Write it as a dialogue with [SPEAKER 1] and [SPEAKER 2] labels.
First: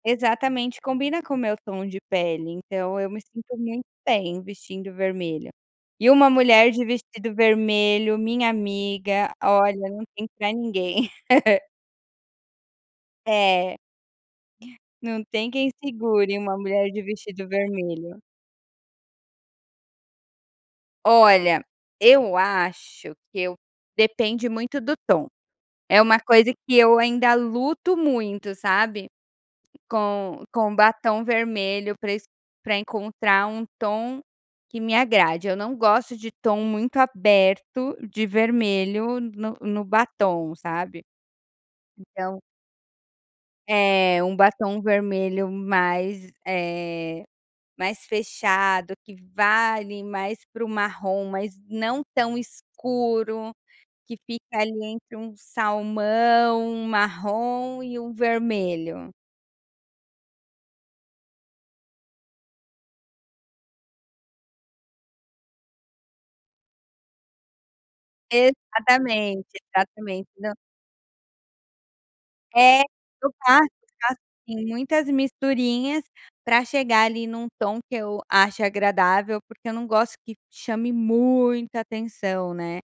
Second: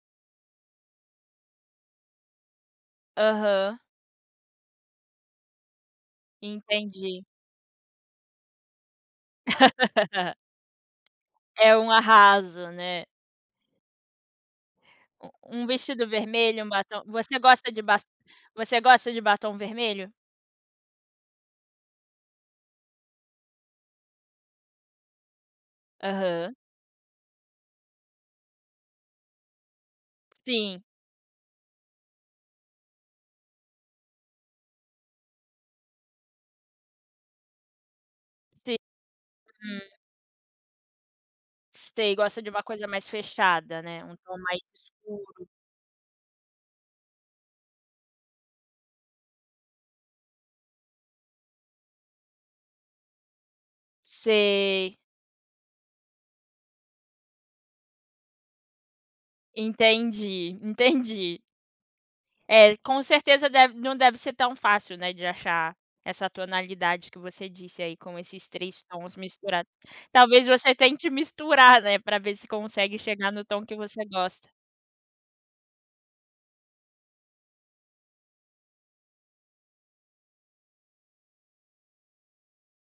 [SPEAKER 1] Exatamente, combina com o meu tom de pele, então eu me sinto
[SPEAKER 2] Aham.
[SPEAKER 1] muito bem vestindo vermelho. E uma mulher de
[SPEAKER 2] Entendi.
[SPEAKER 1] vestido vermelho, minha amiga, olha, não tem pra ninguém.
[SPEAKER 2] É um arraso, né.
[SPEAKER 1] É. Não
[SPEAKER 2] U
[SPEAKER 1] tem
[SPEAKER 2] um
[SPEAKER 1] quem
[SPEAKER 2] vestido
[SPEAKER 1] segure uma
[SPEAKER 2] vermelho, um
[SPEAKER 1] mulher de
[SPEAKER 2] batom. Você
[SPEAKER 1] vestido
[SPEAKER 2] gosta de basto
[SPEAKER 1] vermelho.
[SPEAKER 2] você gosta de batom vermelho?
[SPEAKER 1] Olha, eu acho que eu depende muito do tom. É uma coisa
[SPEAKER 2] Aham.
[SPEAKER 1] que eu ainda luto muito, sabe, com com
[SPEAKER 2] Sim.
[SPEAKER 1] batom vermelho pra esc pra encontrar um tom que me agrade, eu não gosto de tom muito aberto de
[SPEAKER 2] Sim.
[SPEAKER 1] vermelho no
[SPEAKER 2] Uhum.
[SPEAKER 1] no batom, sabe.
[SPEAKER 2] Sei,
[SPEAKER 1] Então
[SPEAKER 2] gosta de uma coisa mais fechada, né, um
[SPEAKER 1] É, um
[SPEAKER 2] tom mais
[SPEAKER 1] batom
[SPEAKER 2] escuro.
[SPEAKER 1] vermelho mais, eh, mais fechado, que vá, ali, mais para o marrom, mas não tão escuro, que fica ali,
[SPEAKER 2] Sei.
[SPEAKER 1] entre um salmão, um marrom e um vermelho.
[SPEAKER 2] Entendi, entendi. É, com certeza deve não deve ser tão fácil, né, de achar essa tonalidade que você disse aí, com esses 3 tons
[SPEAKER 1] Exatamente,
[SPEAKER 2] misturados.
[SPEAKER 1] exatamente,
[SPEAKER 2] Talvez
[SPEAKER 1] não
[SPEAKER 2] você tente misturar, né, pra ver se
[SPEAKER 1] É,
[SPEAKER 2] consegue chegar no
[SPEAKER 1] trocar,
[SPEAKER 2] tom que você gosta.
[SPEAKER 1] assim, muitas misturinhas pra chegar ali num tom que eu ache agradável, porque eu não gosto que chame muita atenção, né.